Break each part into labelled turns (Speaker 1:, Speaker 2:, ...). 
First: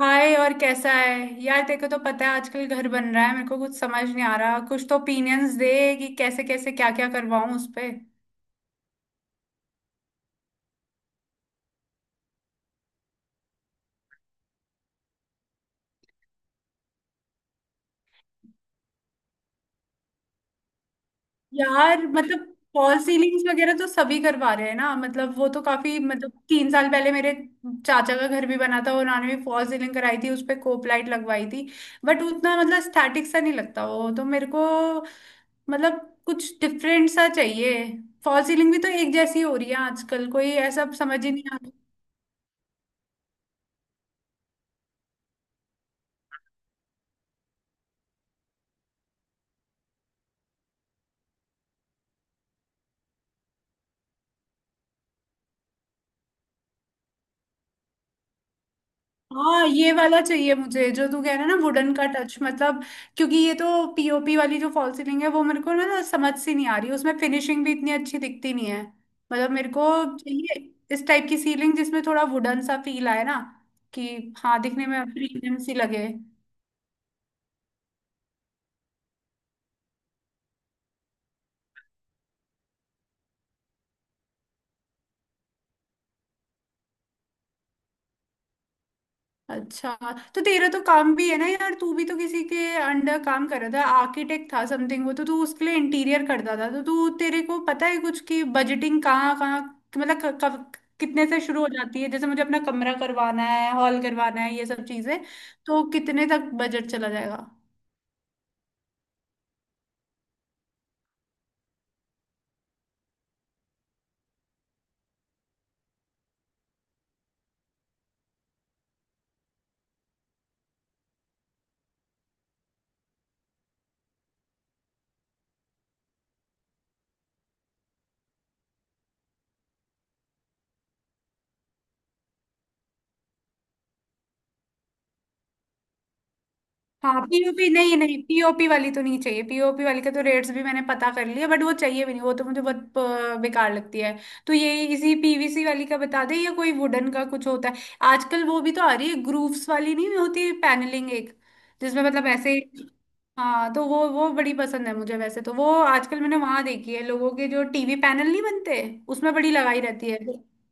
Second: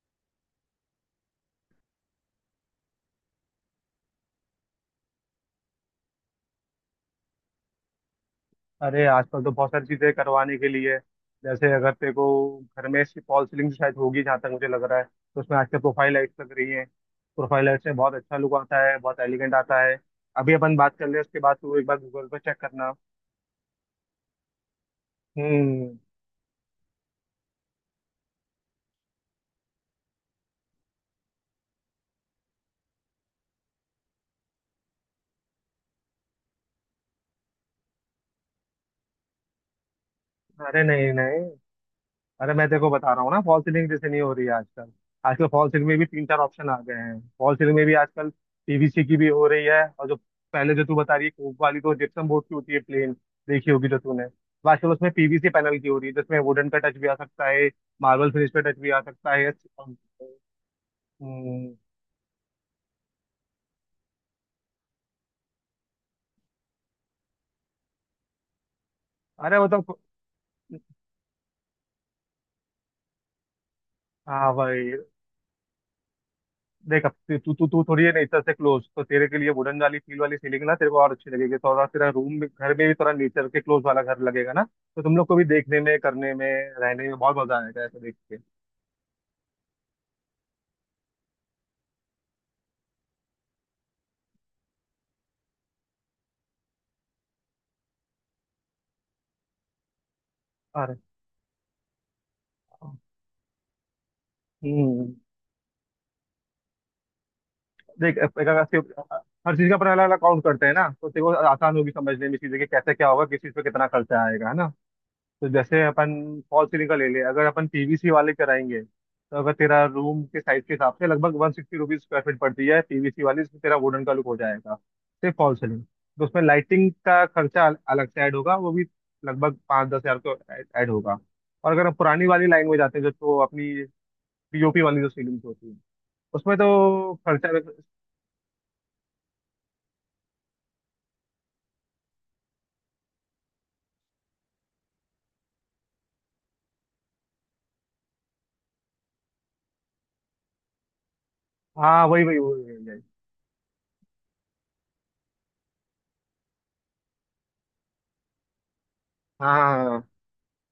Speaker 1: हाय, और कैसा है? यार, तेरे को तो पता है आजकल घर बन रहा है। मेरे को कुछ समझ नहीं आ रहा, कुछ तो ओपिनियंस दे कि कैसे कैसे क्या क्या करवाऊं उस पे।
Speaker 2: अरे आजकल तो बहुत सारी चीजें करवाने के लिए है। जैसे अगर तेरे को घर में इसकी फॉल सीलिंग शायद होगी, जहाँ तक मुझे लग रहा है, तो उसमें आजकल प्रोफाइल लाइट्स लग रही हैं। प्रोफाइल लाइट से बहुत अच्छा लुक आता है, बहुत एलिगेंट आता है। अभी अपन बात कर ले, उसके बाद तू एक बार
Speaker 1: यार,
Speaker 2: गूगल पे
Speaker 1: मतलब
Speaker 2: चेक करना।
Speaker 1: फॉल सीलिंग्स वगैरह तो सभी करवा रहे हैं ना, मतलब वो तो
Speaker 2: हम्म।
Speaker 1: काफी, मतलब 3 साल पहले मेरे चाचा का घर भी बना था, उन्होंने भी फॉल सीलिंग कराई थी, उस पे कोप लाइट लगवाई थी। बट उतना मतलब स्टैटिक सा नहीं लगता वो तो मेरे को। मतलब कुछ डिफरेंट सा चाहिए। फॉल सीलिंग भी तो एक जैसी हो रही है आजकल, कोई
Speaker 2: अरे
Speaker 1: ऐसा
Speaker 2: नहीं
Speaker 1: समझ ही
Speaker 2: नहीं,
Speaker 1: नहीं आ रहा।
Speaker 2: अरे मैं देखो बता रहा हूँ ना, फॉल सीलिंग जैसे नहीं हो रही है आजकल। आजकल फॉल सीलिंग में भी तीन चार ऑप्शन आ गए हैं, फॉल सीलिंग में भी आजकल पीवीसी की भी हो रही है। और जो पहले जो तू बता रही है कोप वाली, तो जिप्सम बोर्ड की होती है प्लेन, देखी होगी जो तूने। तो आजकल उसमें पीवीसी पैनल की हो रही है जिसमें वुडन का टच भी आ सकता है, मार्बल फिनिश पे टच भी आ सकता है।
Speaker 1: हाँ, ये वाला चाहिए मुझे, जो तू कह रहा है ना,
Speaker 2: हम्म।
Speaker 1: वुडन का टच, मतलब क्योंकि ये तो पीओपी वाली जो फॉल सीलिंग है वो मेरे को ना समझ सी नहीं आ रही, उसमें फिनिशिंग भी इतनी अच्छी दिखती नहीं है। मतलब
Speaker 2: अरे
Speaker 1: मेरे को
Speaker 2: मतलब।
Speaker 1: चाहिए इस टाइप की सीलिंग जिसमें थोड़ा वुडन सा फील आए ना कि।
Speaker 2: हाँ
Speaker 1: हाँ, दिखने
Speaker 2: भाई।
Speaker 1: में प्रीमियम सी लगे।
Speaker 2: देख, अब तू तू तू तू थोड़ी है नेचर से क्लोज, तो तेरे के लिए वुडन वाली फील वाली सीलिंग ना तेरे को और अच्छी लगेगी। थोड़ा तेरा रूम भी, घर में भी थोड़ा नेचर के क्लोज वाला घर लगेगा ना, तो तुम लोग को भी देखने में, करने में, रहने में बहुत मजा आएगा ऐसा देख के।
Speaker 1: अच्छा, तो तेरा तो काम भी है ना यार, तू भी तो किसी के अंडर काम कर रहा था, आर्किटेक्ट था समथिंग, वो तो तू उसके लिए इंटीरियर करता था, तो तू तेरे को पता है कुछ कि बजटिंग कहाँ कहाँ, मतलब कब
Speaker 2: अरे।
Speaker 1: कितने से शुरू हो जाती है? जैसे मुझे अपना कमरा करवाना है, हॉल करवाना है, ये सब
Speaker 2: हम्म।
Speaker 1: चीजें, तो कितने तक बजट चला जाएगा?
Speaker 2: देख, एक- हर चीज का अपना अलग अलग काउंट करते हैं ना, तो तेरे को आसान होगी समझने में चीजें कि कैसे क्या होगा, किस चीज पे कितना खर्चा आएगा, है ना। तो जैसे अपन फॉल सीलिंग का ले ले, अगर अपन पीवीसी वाले कराएंगे तो अगर तेरा रूम के साइज के हिसाब से लगभग 160 रुपीज स्क्वायर फीट पड़ती है पीवीसी वाली, जिसमें तेरा वुडन का लुक हो जाएगा। सिर्फ फॉल सीलिंग, तो उसमें लाइटिंग का खर्चा अलग से ऐड होगा, वो भी लगभग 5-10 हजार तो ऐड होगा। और अगर हम पुरानी वाली लाइन में जाते हैं, जो तो अपनी पीओपी वाली जो सीलिंग होती है, उसमें तो
Speaker 1: हाँ
Speaker 2: खर्चा।
Speaker 1: पीओपी, नहीं नहीं, पीओपी वाली तो नहीं चाहिए, पीओपी वाली के तो रेट्स भी मैंने पता कर लिए, बट वो चाहिए भी नहीं, वो तो मुझे बहुत बेकार लगती है। तो ये इसी पीवीसी वाली का बता दे, या कोई वुडन का कुछ होता है आजकल वो भी तो आ रही है, ग्रूव्स वाली नहीं होती पैनलिंग एक, जिसमें
Speaker 2: हाँ वही
Speaker 1: मतलब
Speaker 2: वही
Speaker 1: ऐसे।
Speaker 2: वही वही वही।
Speaker 1: हाँ तो वो बड़ी पसंद है मुझे, वैसे तो वो आजकल मैंने वहां देखी है लोगों के, जो टीवी पैनल नहीं बनते उसमें
Speaker 2: हाँ
Speaker 1: बड़ी
Speaker 2: हाँ
Speaker 1: लगाई
Speaker 2: हाँ हाँ।
Speaker 1: रहती है।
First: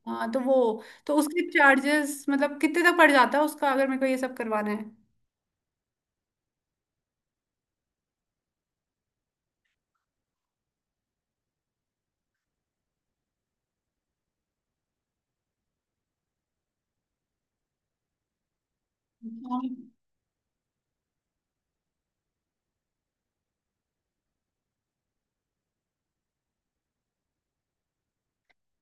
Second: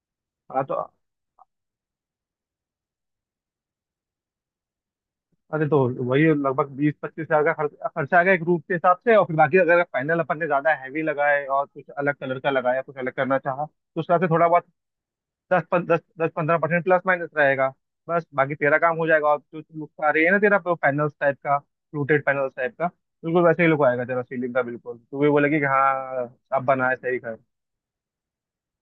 Speaker 1: हाँ तो
Speaker 2: हाँ,
Speaker 1: वो
Speaker 2: तो
Speaker 1: तो उसके चार्जेस मतलब कितने तक पड़ जाता है उसका, अगर मेरे को ये सब करवाना है?
Speaker 2: अरे, तो वही लगभग 20-25 हजार का खर्चा आ गया एक रूम के हिसाब से। और फिर बाकी अगर पैनल अपन ने ज्यादा हैवी लगाए और कुछ अलग कलर का लगाया, कुछ अलग करना चाहा, तो उस हिसाब से थोड़ा बहुत दस पन, दस दस पंद्रह परसेंट प्लस माइनस रहेगा। बस बाकी तेरा काम हो जाएगा। और जो
Speaker 1: हाँ।
Speaker 2: लुक आ रही है ना तेरा, पैनल्स टाइप का, फ्लूटेड पैनल्स टाइप का, बिल्कुल वैसे ही लुक आएगा तेरा सीलिंग का। बिल्कुल तू भी बोलेगी कि हाँ, अब बनाया सही।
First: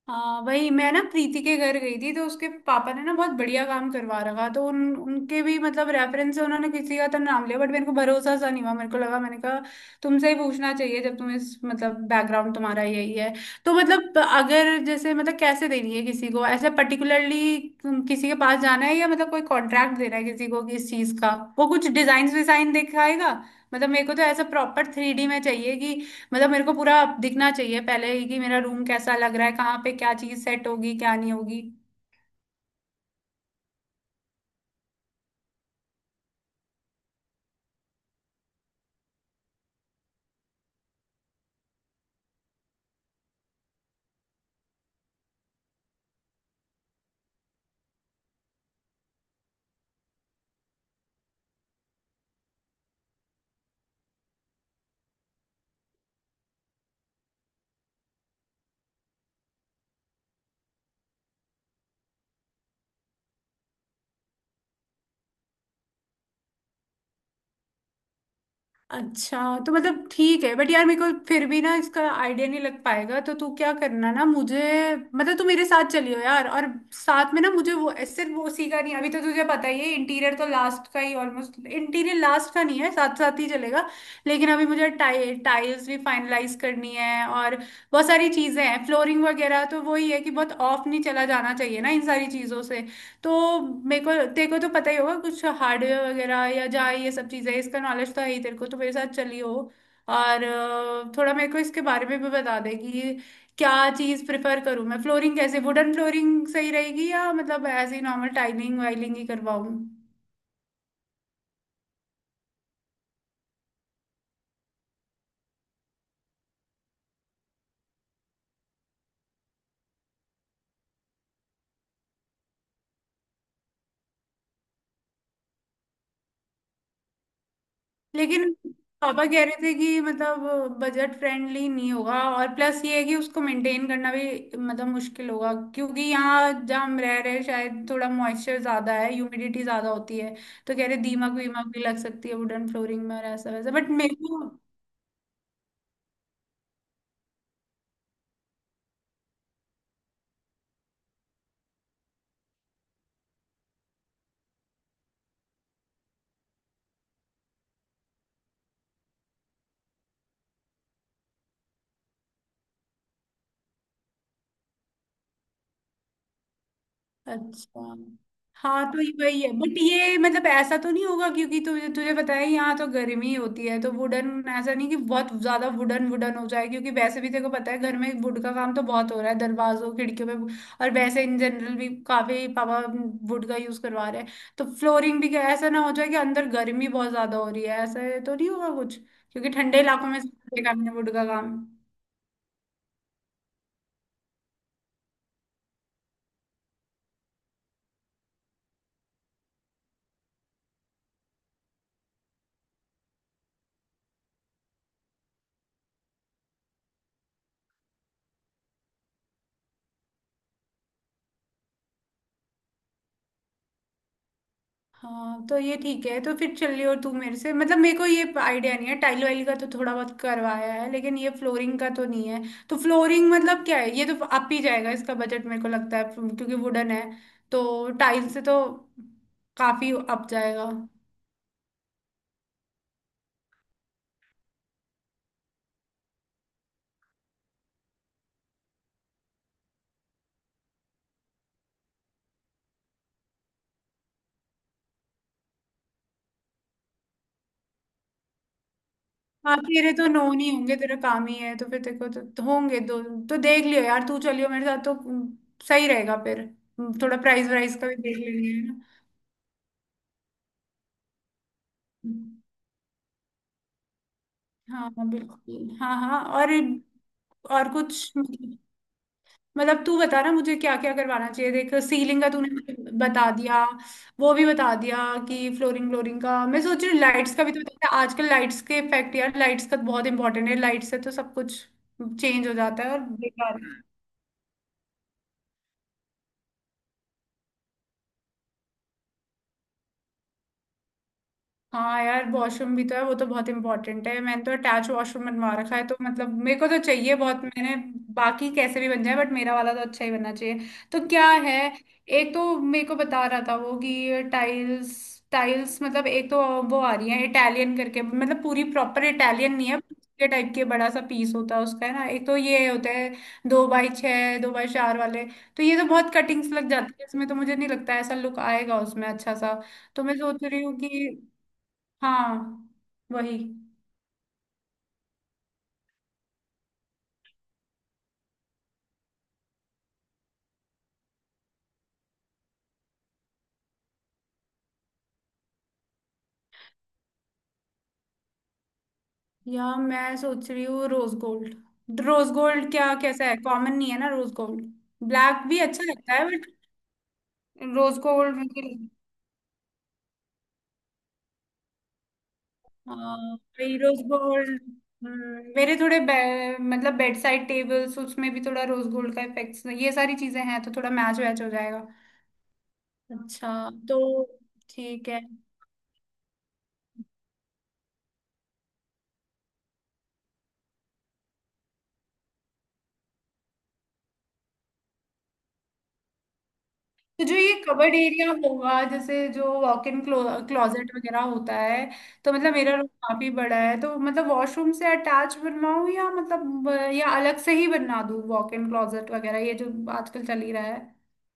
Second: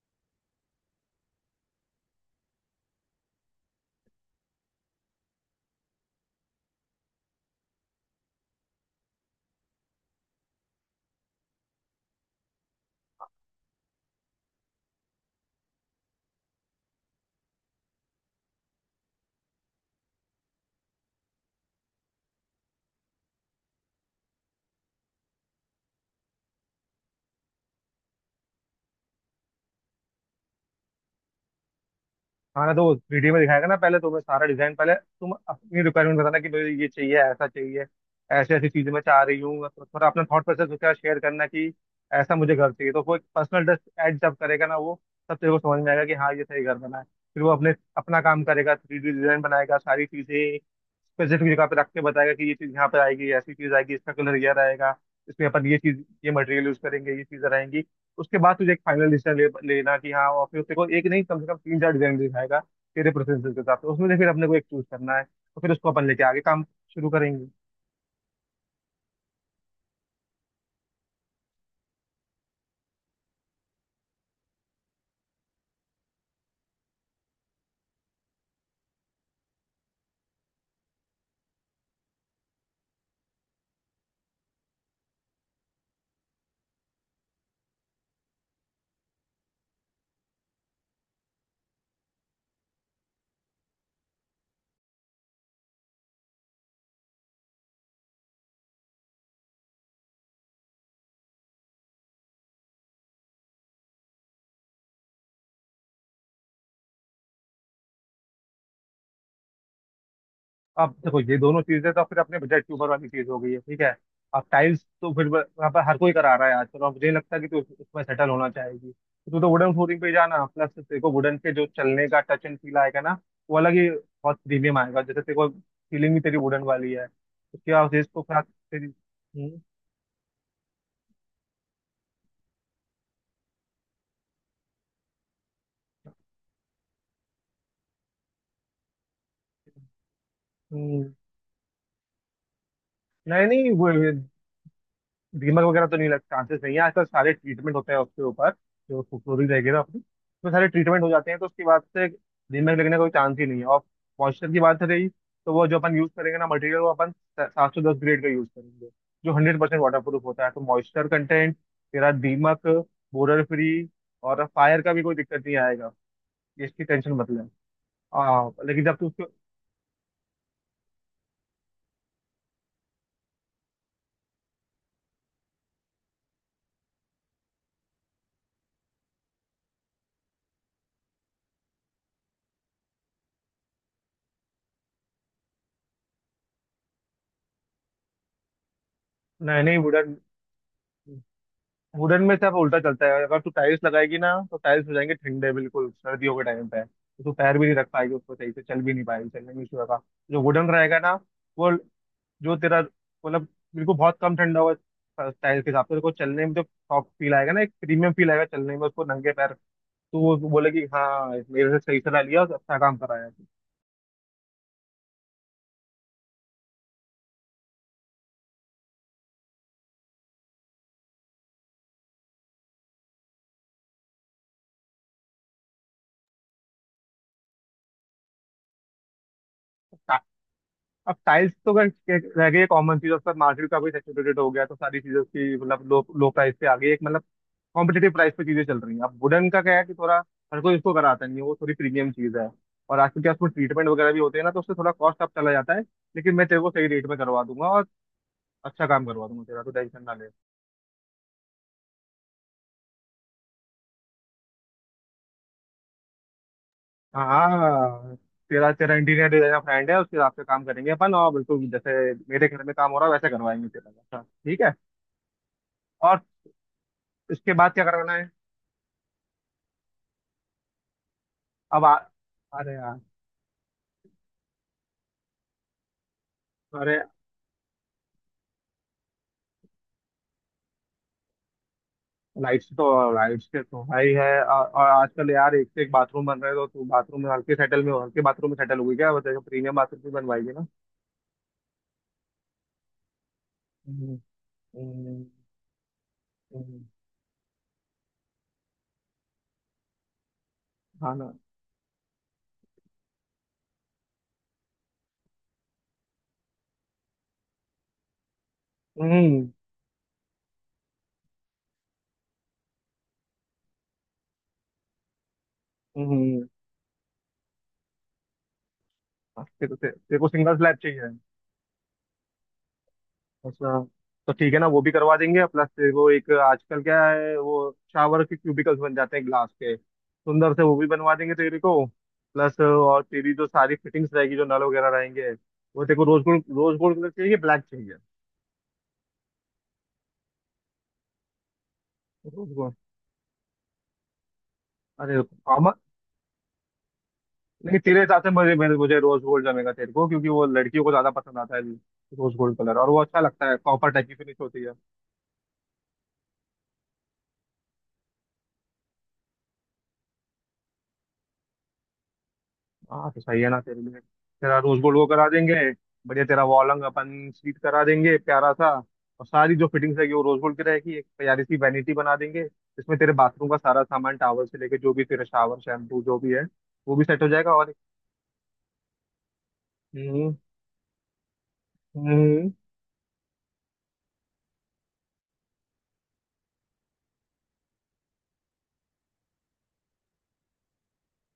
Speaker 1: हाँ, वही मैं ना प्रीति के घर गई थी, तो उसके पापा ने ना बहुत बढ़िया काम करवा रखा, तो उन उनके भी मतलब रेफरेंस से उन्होंने किसी का तो नाम लिया, बट मेरे को भरोसा सा नहीं हुआ, मेरे को लगा, मैंने कहा तुमसे ही पूछना चाहिए, जब तुम इस मतलब बैकग्राउंड तुम्हारा यही है। तो मतलब अगर जैसे, मतलब कैसे देनी है किसी को ऐसे पर्टिकुलरली, किसी के पास जाना है या मतलब कोई कॉन्ट्रैक्ट देना है किसी को किस चीज का? वो कुछ डिजाइन विजाइन दिखाएगा? मतलब मेरे को तो ऐसा प्रॉपर 3D में चाहिए कि, मतलब मेरे को पूरा दिखना चाहिए पहले ही कि मेरा रूम कैसा लग रहा है, कहाँ पे क्या चीज सेट होगी क्या नहीं होगी।
Speaker 2: हाँ ना, तो वीडियो में दिखाएगा ना पहले तुम्हें सारा डिजाइन। पहले तुम अपनी रिक्वायरमेंट बताना कि मुझे ये चाहिए, ऐसा चाहिए, ऐसी ऐसी चीजें मैं चाह रही हूँ। तो थोड़ा अपना थॉट प्रोसेस उसके साथ शेयर करना कि ऐसा मुझे घर चाहिए, तो कोई पर्सनल टच ऐड जब करेगा ना वो, तब तेरे को समझ में आएगा कि हाँ, ये सही घर बना है। फिर वो अपने अपना काम करेगा, 3D डिजाइन बनाएगा, सारी चीजें स्पेसिफिक जगह पे रख के बताएगा कि ये चीज यहाँ पे आएगी, ऐसी चीज आएगी, इसका कलर यह रहेगा, इसमें अपन ये चीज, ये मटेरियल यूज करेंगे, ये चीजें रहेंगी। उसके बाद तुझे एक फाइनल डिसीजन लेना कि हाँ। और फिर तेरे को एक नहीं, कम से कम तीन चार डिजाइन दिखाएगा तेरे प्रेफरेंसेस के हिसाब से। उसमें से फिर अपने को एक चूज करना है, तो फिर उसको अपन लेके आगे काम शुरू करेंगे।
Speaker 1: अच्छा, तो मतलब ठीक है, बट यार मेरे को फिर भी ना इसका आइडिया नहीं लग पाएगा, तो तू क्या करना ना मुझे, मतलब तू मेरे साथ चलियो यार। और साथ में ना मुझे वो, सिर्फ वो उसी का नहीं, अभी तो तुझे पता ही है, इंटीरियर तो लास्ट का ही, ऑलमोस्ट इंटीरियर लास्ट का नहीं है, साथ साथ ही चलेगा। लेकिन अभी मुझे टाइल्स भी फाइनलाइज करनी है, और बहुत सारी चीजें हैं, फ्लोरिंग वगैरह, तो वही है कि बहुत ऑफ नहीं चला जाना चाहिए ना इन सारी चीजों से। तो मेरे को, तेरे को तो पता ही होगा कुछ हार्डवेयर वगैरह या जहाँ ये सब चीज़ें, इसका नॉलेज तो है ही तेरे को, तो मेरे साथ चली हो और थोड़ा मेरे को इसके बारे में भी बता दे कि क्या चीज़ प्रेफर करूँ मैं? फ्लोरिंग कैसे, वुडन फ्लोरिंग सही रहेगी या मतलब ऐसे ही नॉर्मल टाइलिंग वाइलिंग ही करवाऊँ?
Speaker 2: अब देखो, ये दोनों चीजें तो फिर अपने बजट के ऊपर वाली चीज हो गई है, ठीक है। अब टाइल्स तो फिर वहाँ पर हर कोई करा रहा है आजकल, और मुझे नहीं लगता कि तू उसमें सेटल होना चाहेगी। तो तू तो वुडन फ्लोरिंग पे ही जाना, प्लस तेरे को वुडन के जो चलने का टच एंड फील आएगा ना, वो अलग ही बहुत प्रीमियम आएगा, जैसे तेरे को फीलिंग भी तेरी वुडन वाली है। उसके बाद उसको साथ
Speaker 1: लेकिन
Speaker 2: तेरी।
Speaker 1: पापा कह रहे
Speaker 2: हम्म।
Speaker 1: थे कि मतलब बजट फ्रेंडली नहीं होगा, और प्लस ये है कि उसको मेंटेन करना भी मतलब मुश्किल होगा, क्योंकि यहाँ जहाँ हम रह रहे हैं शायद थोड़ा मॉइस्चर ज्यादा है, ह्यूमिडिटी ज्यादा होती है। तो कह रहे
Speaker 2: हम्म,
Speaker 1: दीमक वीमक भी लग सकती है वुडन फ्लोरिंग में और
Speaker 2: नहीं
Speaker 1: ऐसा
Speaker 2: नहीं,
Speaker 1: वैसा,
Speaker 2: वो
Speaker 1: बट मेरे को।
Speaker 2: दीमक वगैरह तो नहीं लग, चांसेस नहीं है, आजकल सारे ट्रीटमेंट होते हैं उसके ऊपर। जो फ्लोरीन रहेगी ना अपनी, उसमें सारे ट्रीटमेंट हो जाते हैं, तो उसके बाद से दीमक लगने का कोई चांस ही नहीं है। और मॉइस्चर की बात रही, तो वो जो अपन यूज करेंगे ना मटेरियल, वो अपन 710 ग्रेड का यूज करेंगे, जो 100% वाटर प्रूफ होता है। तो मॉइस्चर कंटेंट, तेरा दीमक, बोरर फ्री, और फायर का भी कोई दिक्कत नहीं आएगा, इसकी टेंशन मतलब।
Speaker 1: अच्छा।
Speaker 2: हाँ लेकिन
Speaker 1: हाँ
Speaker 2: जब
Speaker 1: तो
Speaker 2: तू
Speaker 1: ये
Speaker 2: उसको।
Speaker 1: वही है, बट ये मतलब ऐसा तो नहीं होगा क्योंकि तुझे तुझे पता है यहाँ तो गर्मी होती है तो वुडन, ऐसा नहीं कि बहुत ज्यादा वुडन वुडन हो जाए, क्योंकि वैसे भी तेरे को पता है घर में वुड का काम तो बहुत हो रहा है दरवाजों खिड़कियों पे। और वैसे इन जनरल भी काफी पापा वुड का यूज करवा रहे हैं, तो फ्लोरिंग भी क्या ऐसा ना हो जाए कि अंदर गर्मी बहुत ज्यादा हो रही है? ऐसा तो नहीं होगा कुछ, क्योंकि
Speaker 2: नहीं नहीं,
Speaker 1: ठंडे इलाकों
Speaker 2: वुडन,
Speaker 1: में सबसे काम है वुड का काम।
Speaker 2: वुडन में सिर्फ उल्टा चलता है। अगर तू टाइल्स लगाएगी ना, तो टाइल्स हो जाएंगे ठंडे बिल्कुल सर्दियों के टाइम पे, तो तू पैर भी नहीं रख पाएगी उसको, सही से चल भी नहीं पाएगी, चलने में इशू होगा। जो वुडन रहेगा ना, वो जो तेरा मतलब, बिल्कुल बहुत कम ठंडा होगा टाइल्स के हिसाब से। तेरे को चलने में जो सॉफ्ट फील आएगा ना, एक प्रीमियम फील आएगा चलने में उसको नंगे पैर, तो वो बोलेगी हाँ, मेरे से सही सलाह लिया और अच्छा काम कराया।
Speaker 1: हाँ तो ये ठीक है, तो फिर चल। और तू मेरे से, मतलब मेरे को ये आइडिया नहीं है, टाइल वाइल का तो थोड़ा बहुत करवाया है, लेकिन ये फ्लोरिंग का तो नहीं है। तो फ्लोरिंग मतलब क्या है? ये तो अप ही जाएगा इसका बजट मेरे को लगता है, क्योंकि वुडन है तो टाइल से तो काफी
Speaker 2: टा-
Speaker 1: अप जाएगा।
Speaker 2: अब टाइल्स तो अगर रह गई कॉमन चीज, उसका मार्केट का भी सैचुरेटेड हो गया, तो सारी चीजों की मतलब लो लो प्राइस पे आ गई, एक मतलब कॉम्पिटेटिव प्राइस पे चीजें चल रही हैं। अब वुडन का क्या है कि थोड़ा हर कोई इसको कराता नहीं है, वो थोड़ी प्रीमियम चीज है। और आजकल क्या, उसमें ट्रीटमेंट वगैरह भी होते हैं ना, तो उससे थोड़ा कॉस्ट अप चला जाता है। लेकिन मैं तेरे को सही रेट में करवा दूंगा और अच्छा काम करवा दूंगा,
Speaker 1: हाँ,
Speaker 2: तेरा तो
Speaker 1: तेरे
Speaker 2: टेंशन
Speaker 1: तो
Speaker 2: ना
Speaker 1: नो
Speaker 2: ले।
Speaker 1: नहीं होंगे, तेरा काम ही है, तो फिर तेरे को तो होंगे दो। तो देख लियो यार, तू चलियो मेरे साथ तो सही रहेगा, फिर थोड़ा प्राइस वाइज का भी
Speaker 2: हाँ,
Speaker 1: देख लेंगे, है
Speaker 2: तेरा
Speaker 1: ना?
Speaker 2: तेरा इंटीरियर डिजाइनर फ्रेंड है, उसके हिसाब से काम करेंगे अपन, और बिल्कुल जैसे मेरे घर में काम हो रहा है वैसे करवाएंगे तेरा, अच्छा ठीक है।
Speaker 1: हाँ हाँ, बिल्कुल, हाँ
Speaker 2: और
Speaker 1: हाँ।
Speaker 2: इसके
Speaker 1: और
Speaker 2: बाद क्या
Speaker 1: कुछ
Speaker 2: करवाना है?
Speaker 1: मतलब तू बता ना मुझे, क्या क्या करवाना चाहिए? देख,
Speaker 2: अब
Speaker 1: सीलिंग का तूने
Speaker 2: अरे
Speaker 1: मुझे
Speaker 2: यार,
Speaker 1: बता दिया, वो भी बता दिया, कि फ्लोरिंग, फ्लोरिंग का मैं सोच रही
Speaker 2: अरे
Speaker 1: हूँ। लाइट्स का भी तो बता, आजकल लाइट्स के इफेक्ट यार, लाइट्स का तो बहुत इंपॉर्टेंट है, लाइट से तो सब कुछ चेंज हो
Speaker 2: लाइट्स
Speaker 1: जाता
Speaker 2: तो,
Speaker 1: है, और
Speaker 2: लाइट्स
Speaker 1: बेकार।
Speaker 2: के तो भाई है, और आजकल यार एक से एक बाथरूम बन रहे हैं, तो तू बाथरूम में हल्के सेटल में, हल्के बाथरूम में सेटल हुई क्या? बताइए, प्रीमियम बाथरूम भी बनवाएगी ना।
Speaker 1: हाँ यार, वॉशरूम भी तो है, वो तो बहुत इंपॉर्टेंट
Speaker 2: हम्म,
Speaker 1: है, मैंने तो अटैच
Speaker 2: हम्म,
Speaker 1: वॉशरूम बनवा रखा है, तो मतलब मेरे को तो
Speaker 2: हम्म।
Speaker 1: चाहिए बहुत, मैंने बाकी कैसे भी बन जाए, बट मेरा वाला तो अच्छा ही बनना चाहिए। तो
Speaker 2: हाँ
Speaker 1: क्या
Speaker 2: ना।
Speaker 1: है, एक तो मेरे को बता रहा था वो कि टाइल्स टाइल्स, मतलब एक तो वो आ रही है इटालियन करके, मतलब पूरी प्रॉपर
Speaker 2: हम्म,
Speaker 1: इटालियन नहीं है, के टाइप के बड़ा सा पीस होता है उसका, है ना? एक तो ये होता है दो बाई छः, दो बाई चार वाले, तो ये तो
Speaker 2: हम्म,
Speaker 1: बहुत कटिंग्स लग जाती है इसमें तो, मुझे नहीं लगता ऐसा लुक आएगा उसमें अच्छा सा।
Speaker 2: तेरे को
Speaker 1: तो मैं
Speaker 2: तेरे को
Speaker 1: सोच
Speaker 2: सिंगल
Speaker 1: रही
Speaker 2: स्लैब
Speaker 1: हूँ
Speaker 2: चाहिए?
Speaker 1: कि हाँ वही।
Speaker 2: अच्छा, तो ठीक है ना, वो भी करवा देंगे। प्लस तेरे को एक आजकल क्या है, वो शावर के क्यूबिकल्स बन जाते हैं ग्लास के सुंदर से, वो भी बनवा देंगे तेरे को। प्लस और तेरी जो सारी फिटिंग्स रहेगी, जो नल वगैरह रहेंगे, वो तेरे को rose gold, rose gold colour चाहिए, ब्लैक चाहिए?
Speaker 1: यार मैं सोच रही हूँ, rose gold, rose
Speaker 2: rose
Speaker 1: gold
Speaker 2: gold.
Speaker 1: क्या कैसा है? कॉमन नहीं है ना रोज गोल्ड?
Speaker 2: अरे
Speaker 1: ब्लैक भी
Speaker 2: आमा।
Speaker 1: अच्छा लगता है, बट
Speaker 2: नहीं,
Speaker 1: रोज
Speaker 2: तेरे हिसाब से
Speaker 1: गोल्ड
Speaker 2: मुझे,
Speaker 1: मुझे-
Speaker 2: मुझे रोज गोल्ड जमेगा तेरे को, क्योंकि वो लड़कियों को ज्यादा पसंद आता है रोज गोल्ड कलर, और वो अच्छा
Speaker 1: हाँ,
Speaker 2: लगता है,
Speaker 1: वही
Speaker 2: कॉपर
Speaker 1: रोज
Speaker 2: टाइप की फिनिश
Speaker 1: गोल्ड।
Speaker 2: होती है।
Speaker 1: मेरे मतलब बेड साइड टेबल्स उसमें भी थोड़ा रोज गोल्ड का इफेक्ट्स, ये सारी चीजें हैं, तो थोड़ा मैच वैच हो जाएगा।
Speaker 2: हाँ, तो सही है ना,
Speaker 1: अच्छा,
Speaker 2: तेरे लिए
Speaker 1: तो
Speaker 2: तेरा रोज गोल्ड वो
Speaker 1: ठीक है।
Speaker 2: करा देंगे। बढ़िया, तेरा वॉलंग अपन स्वीट करा देंगे प्यारा सा, और सारी जो फिटिंग्स है वो रोज गोल्ड की रहेगी। एक प्यारी सी वैनिटी बना देंगे जिसमें तेरे बाथरूम का सारा सामान, टावल से लेके जो भी, तेरा शावर, शैम्पू जो भी है, वो भी सेट
Speaker 1: तो
Speaker 2: हो
Speaker 1: जो ये
Speaker 2: जाएगा। और
Speaker 1: कबर्ड एरिया होगा, जैसे जो वॉक इन
Speaker 2: हम्म
Speaker 1: क्लोजेट वगैरह होता है, तो
Speaker 2: हम्म,
Speaker 1: मतलब मेरा रूम काफी बड़ा है, तो मतलब वॉशरूम से अटैच बनवाऊं या मतलब या अलग से ही बनवा दूं, वॉक इन क्लोजेट वगैरह ये जो आजकल चल ही रहा है,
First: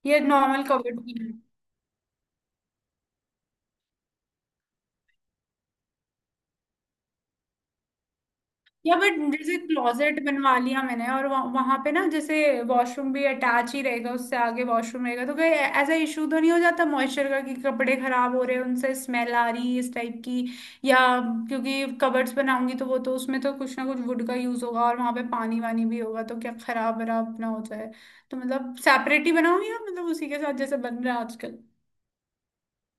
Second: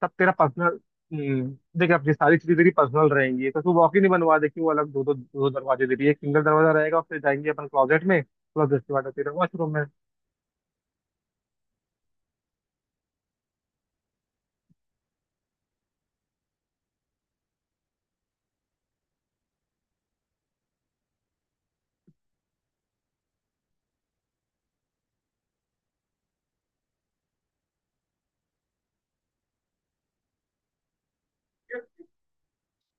Speaker 2: सब
Speaker 1: ये
Speaker 2: तेरा
Speaker 1: नॉर्मल
Speaker 2: पर्सनल।
Speaker 1: कबर्ड,
Speaker 2: देख, अब ये सारी चीजें तेरी पर्सनल रहेंगी, तो तू वॉक ही नहीं बनवा दे क्यों अलग? दो दो दो दरवाजे दे रही है, एक सिंगल दरवाजा रहेगा और फिर जाएंगे अपन क्लोजेट में, प्लस उसके
Speaker 1: या
Speaker 2: बाद
Speaker 1: बट
Speaker 2: तेरा
Speaker 1: जैसे
Speaker 2: वॉशरूम में।
Speaker 1: क्लोजेट बनवा लिया मैंने और वहां पे ना जैसे वॉशरूम भी अटैच ही रहेगा, उससे आगे वॉशरूम रहेगा, तो कोई ऐसा इशू तो नहीं हो जाता मॉइस्चर का कि कपड़े खराब हो रहे हैं उनसे स्मेल आ रही है इस टाइप की? या क्योंकि कबर्ड्स बनाऊंगी तो वो तो उसमें तो कुछ ना कुछ वुड का यूज होगा, और वहां पे पानी वानी भी होगा, तो क्या खराब वराब ना हो जाए? तो मतलब सेपरेट ही बनाऊंगी या मतलब उसी के साथ जैसे बन रहा है आजकल?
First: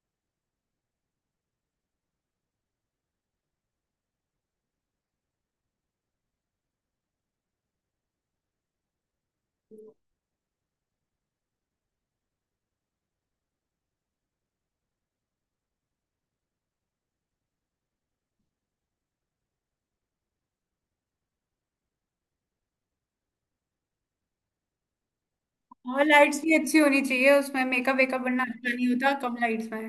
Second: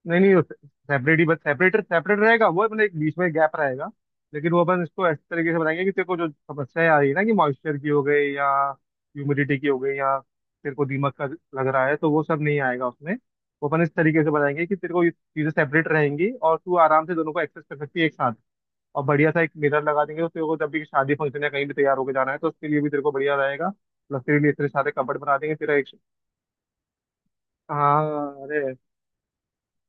Speaker 2: नहीं नहीं, वो सेपरेट ही, बस सेपरेट सेपरेट रहेगा, वो अपने एक बीच में गैप रहेगा। लेकिन वो अपन इसको ऐसे तरीके से बनाएंगे कि तेरे को जो समस्याएं आ रही है ना, कि मॉइस्चर की हो गई, या ह्यूमिडिटी की हो गई, या तेरे को दीमक का लग रहा है, तो वो सब नहीं आएगा उसमें। वो अपन इस तरीके से बनाएंगे कि तेरे को ये चीजें सेपरेट रहेंगी, और तू आराम से दोनों को एक्सेस कर सकती है एक साथ। और बढ़िया सा एक मिरर लगा देंगे, तो तेरे को जब भी शादी फंक्शन या कहीं भी तैयार होकर जाना है, तो उसके लिए भी तेरे को बढ़िया रहेगा। प्लस तेरे लिए इतने सारे कपबोर्ड बना देंगे तेरा एक।
Speaker 1: और लाइट्स भी अच्छी होनी चाहिए उसमें, मेकअप वेकअप
Speaker 2: हाँ,
Speaker 1: बनना
Speaker 2: अरे,
Speaker 1: अच्छा नहीं होता कम लाइट्स में।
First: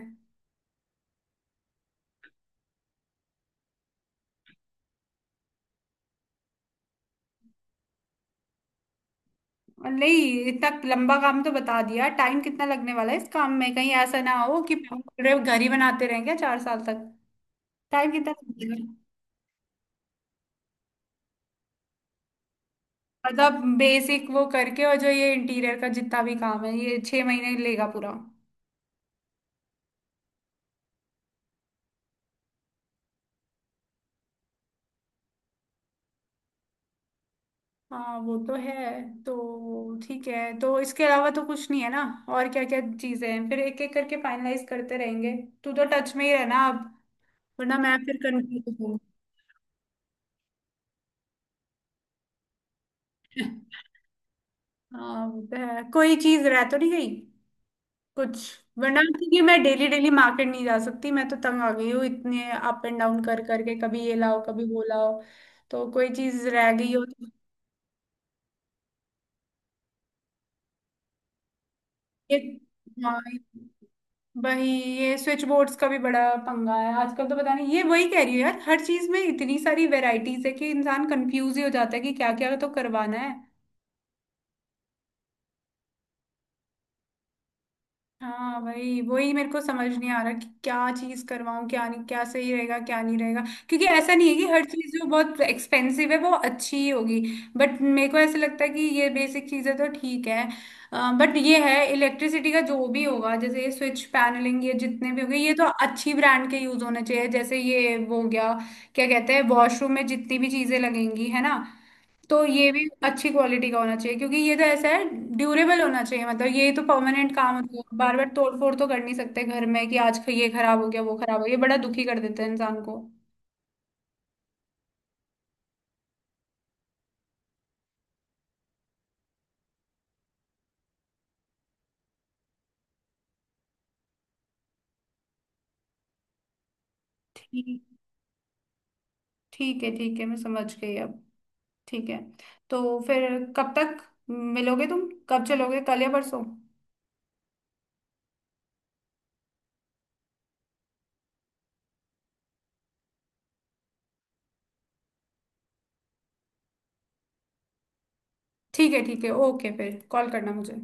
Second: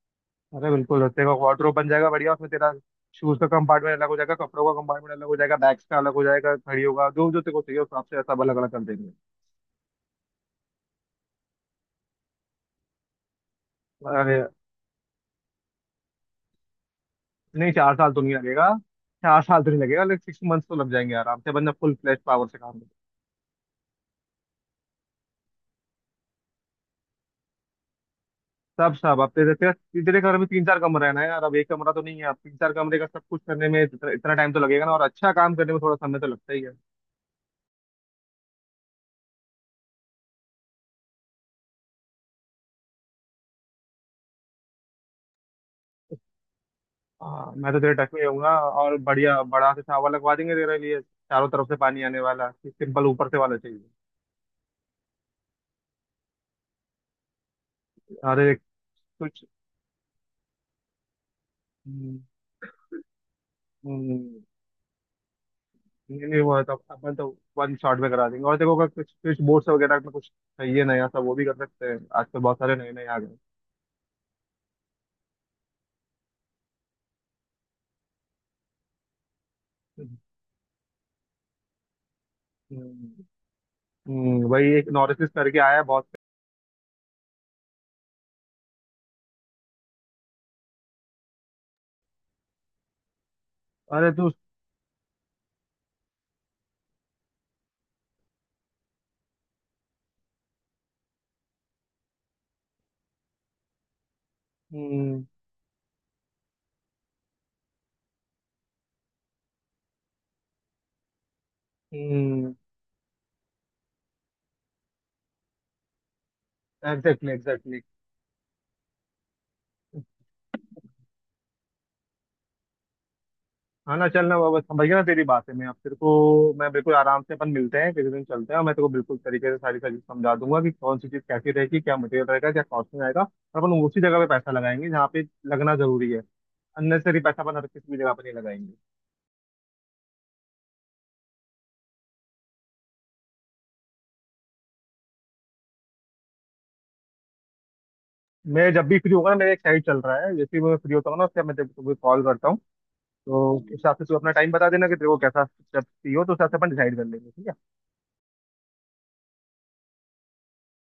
Speaker 2: अरे बिल्कुल, तेरा वार्डरोब बन जाएगा बढ़िया, उसमें तेरा शूज का कंपार्टमेंट अलग हो जाएगा, कपड़ों का कंपार्टमेंट अलग हो जाएगा, बैग्स का अलग हो जाएगा, घड़ी होगा, जो जो तेरे को चाहिए उस हिसाब से सब अलग अलग कर देंगे।
Speaker 1: नहीं, इतना लंबा काम तो बता दिया, टाइम कितना लगने वाला है इस काम में? कहीं ऐसा ना
Speaker 2: अरे
Speaker 1: हो कि पूरे घर ही बनाते रहेंगे 4 साल तक।
Speaker 2: नहीं, चार
Speaker 1: टाइम
Speaker 2: साल तो नहीं
Speaker 1: कितना
Speaker 2: लगेगा।
Speaker 1: लगेगा?
Speaker 2: 4 साल तो नहीं लगेगा, लेकिन 6 मंथ्स तो लग जाएंगे आराम से, बंदा फुल फ्लैश पावर से काम।
Speaker 1: मतलब बेसिक वो करके और जो ये इंटीरियर का जितना भी काम है, ये 6 महीने लेगा पूरा?
Speaker 2: सब सब, अब तेरे तेरे तेरे घर में तीन चार कमरे हैं ना यार, अब एक कमरा तो नहीं है। अब तीन चार कमरे का सब कुछ करने में इतना इतना टाइम तो लगेगा ना, और अच्छा काम करने में थोड़ा समय तो लगता ही है।
Speaker 1: हाँ, वो तो है। तो ठीक है, तो इसके अलावा तो कुछ नहीं है ना? और क्या क्या चीजें हैं, फिर एक एक करके फाइनलाइज करते रहेंगे। तू तो टच में ही रहना अब,
Speaker 2: हाँ मैं
Speaker 1: वरना
Speaker 2: तो तेरे
Speaker 1: मैं
Speaker 2: टक
Speaker 1: फिर
Speaker 2: में होऊंगा,
Speaker 1: कंफ्यूज
Speaker 2: और
Speaker 1: हूँ।
Speaker 2: बढ़िया बड़ा से शावर लगवा देंगे तेरे लिए, चारों तरफ से पानी आने वाला, सिंपल ऊपर से वाला चाहिए।
Speaker 1: हाँ, वो तो है। कोई चीज रह तो नहीं गई कुछ,
Speaker 2: अरे
Speaker 1: वरना क्योंकि
Speaker 2: कुछ।
Speaker 1: मैं डेली डेली मार्केट नहीं जा सकती, मैं तो तंग आ गई हूँ
Speaker 2: हम्म,
Speaker 1: इतने अप एंड डाउन कर करके, कभी ये
Speaker 2: हम्म,
Speaker 1: लाओ कभी वो लाओ। तो कोई
Speaker 2: नहीं नहीं
Speaker 1: चीज
Speaker 2: वो है,
Speaker 1: रह
Speaker 2: तो
Speaker 1: गई हो
Speaker 2: अपन तो
Speaker 1: तो?
Speaker 2: वन शॉट में करा देंगे, और देखो अगर कुछ स्विच बोर्ड्स वगैरह में कुछ चाहिए नया सब, वो भी कर सकते हैं,
Speaker 1: ये
Speaker 2: आजकल बहुत सारे नए नए आ
Speaker 1: हाँ,
Speaker 2: गए।
Speaker 1: वही, ये स्विच बोर्ड्स का भी बड़ा पंगा है आजकल, तो पता नहीं, ये वही कह रही हूँ यार, हर चीज में इतनी सारी वेराइटीज है कि इंसान कंफ्यूज ही हो जाता है कि क्या क्या तो करवाना
Speaker 2: हम्म,
Speaker 1: है।
Speaker 2: वही एक नॉरिस करके आया है बहुत।
Speaker 1: हाँ वही वही मेरे को समझ नहीं आ रहा कि क्या चीज करवाऊँ क्या नहीं, क्या सही रहेगा क्या नहीं रहेगा, क्योंकि
Speaker 2: अरे
Speaker 1: ऐसा
Speaker 2: तू।
Speaker 1: नहीं है कि हर चीज जो बहुत एक्सपेंसिव है वो अच्छी ही होगी। बट मेरे को ऐसा लगता है कि ये बेसिक चीजें तो ठीक है, बट ये है इलेक्ट्रिसिटी का जो भी होगा, जैसे ये स्विच पैनलिंग, ये जितने
Speaker 2: हम्म,
Speaker 1: भी हो गए, ये तो अच्छी ब्रांड के यूज होने चाहिए। जैसे ये वो हो गया क्या कहते हैं, वॉशरूम में जितनी भी चीजें लगेंगी है ना, तो
Speaker 2: हम्म,
Speaker 1: ये भी अच्छी क्वालिटी का होना चाहिए, क्योंकि ये तो ऐसा है, ड्यूरेबल होना चाहिए, मतलब ये तो
Speaker 2: एग्जैक्टली,
Speaker 1: परमानेंट काम होता
Speaker 2: एग्जैक्टली।
Speaker 1: है, बार बार तोड़ फोड़ तो कर नहीं सकते घर में कि आज ये खराब हो गया वो खराब हो गया, बड़ा दुखी कर देता है इंसान को।
Speaker 2: आना चलना बाबा, समझ गया ना तेरी बात है। मैं अब तेरे को, मैं बिल्कुल आराम से अपन मिलते हैं किसी दिन, चलते हैं, और मैं तेरे को बिल्कुल तरीके से सारी चीज समझा दूंगा कि कौन सी चीज कैसी रहेगी, क्या मटेरियल रहेगा, क्या कॉस्टिंग आएगा, और अपन उसी जगह पे पैसा लगाएंगे जहाँ पे लगना जरूरी है। अननेसरी पैसा अपन हर
Speaker 1: ठीक,
Speaker 2: किसी भी जगह पर नहीं लगाएंगे।
Speaker 1: ठीक है, ठीक है, मैं समझ गई अब। ठीक है, तो फिर कब तक मिलोगे तुम, कब चलोगे कल या परसों?
Speaker 2: मैं जब भी फ्री होगा ना, मेरा एक साइड चल रहा है, जैसे ही मैं फ्री होता हूँ ना, उससे मैं तेरे को कॉल करता हूँ। तो उस हिसाब से तू अपना टाइम बता देना कि तेरे को कैसा स्टेप चाहिए हो, तो उस हिसाब से अपन डिसाइड कर लेंगे, ठीक है।
Speaker 1: ठीक है ठीक है, ओके, फिर कॉल करना मुझे।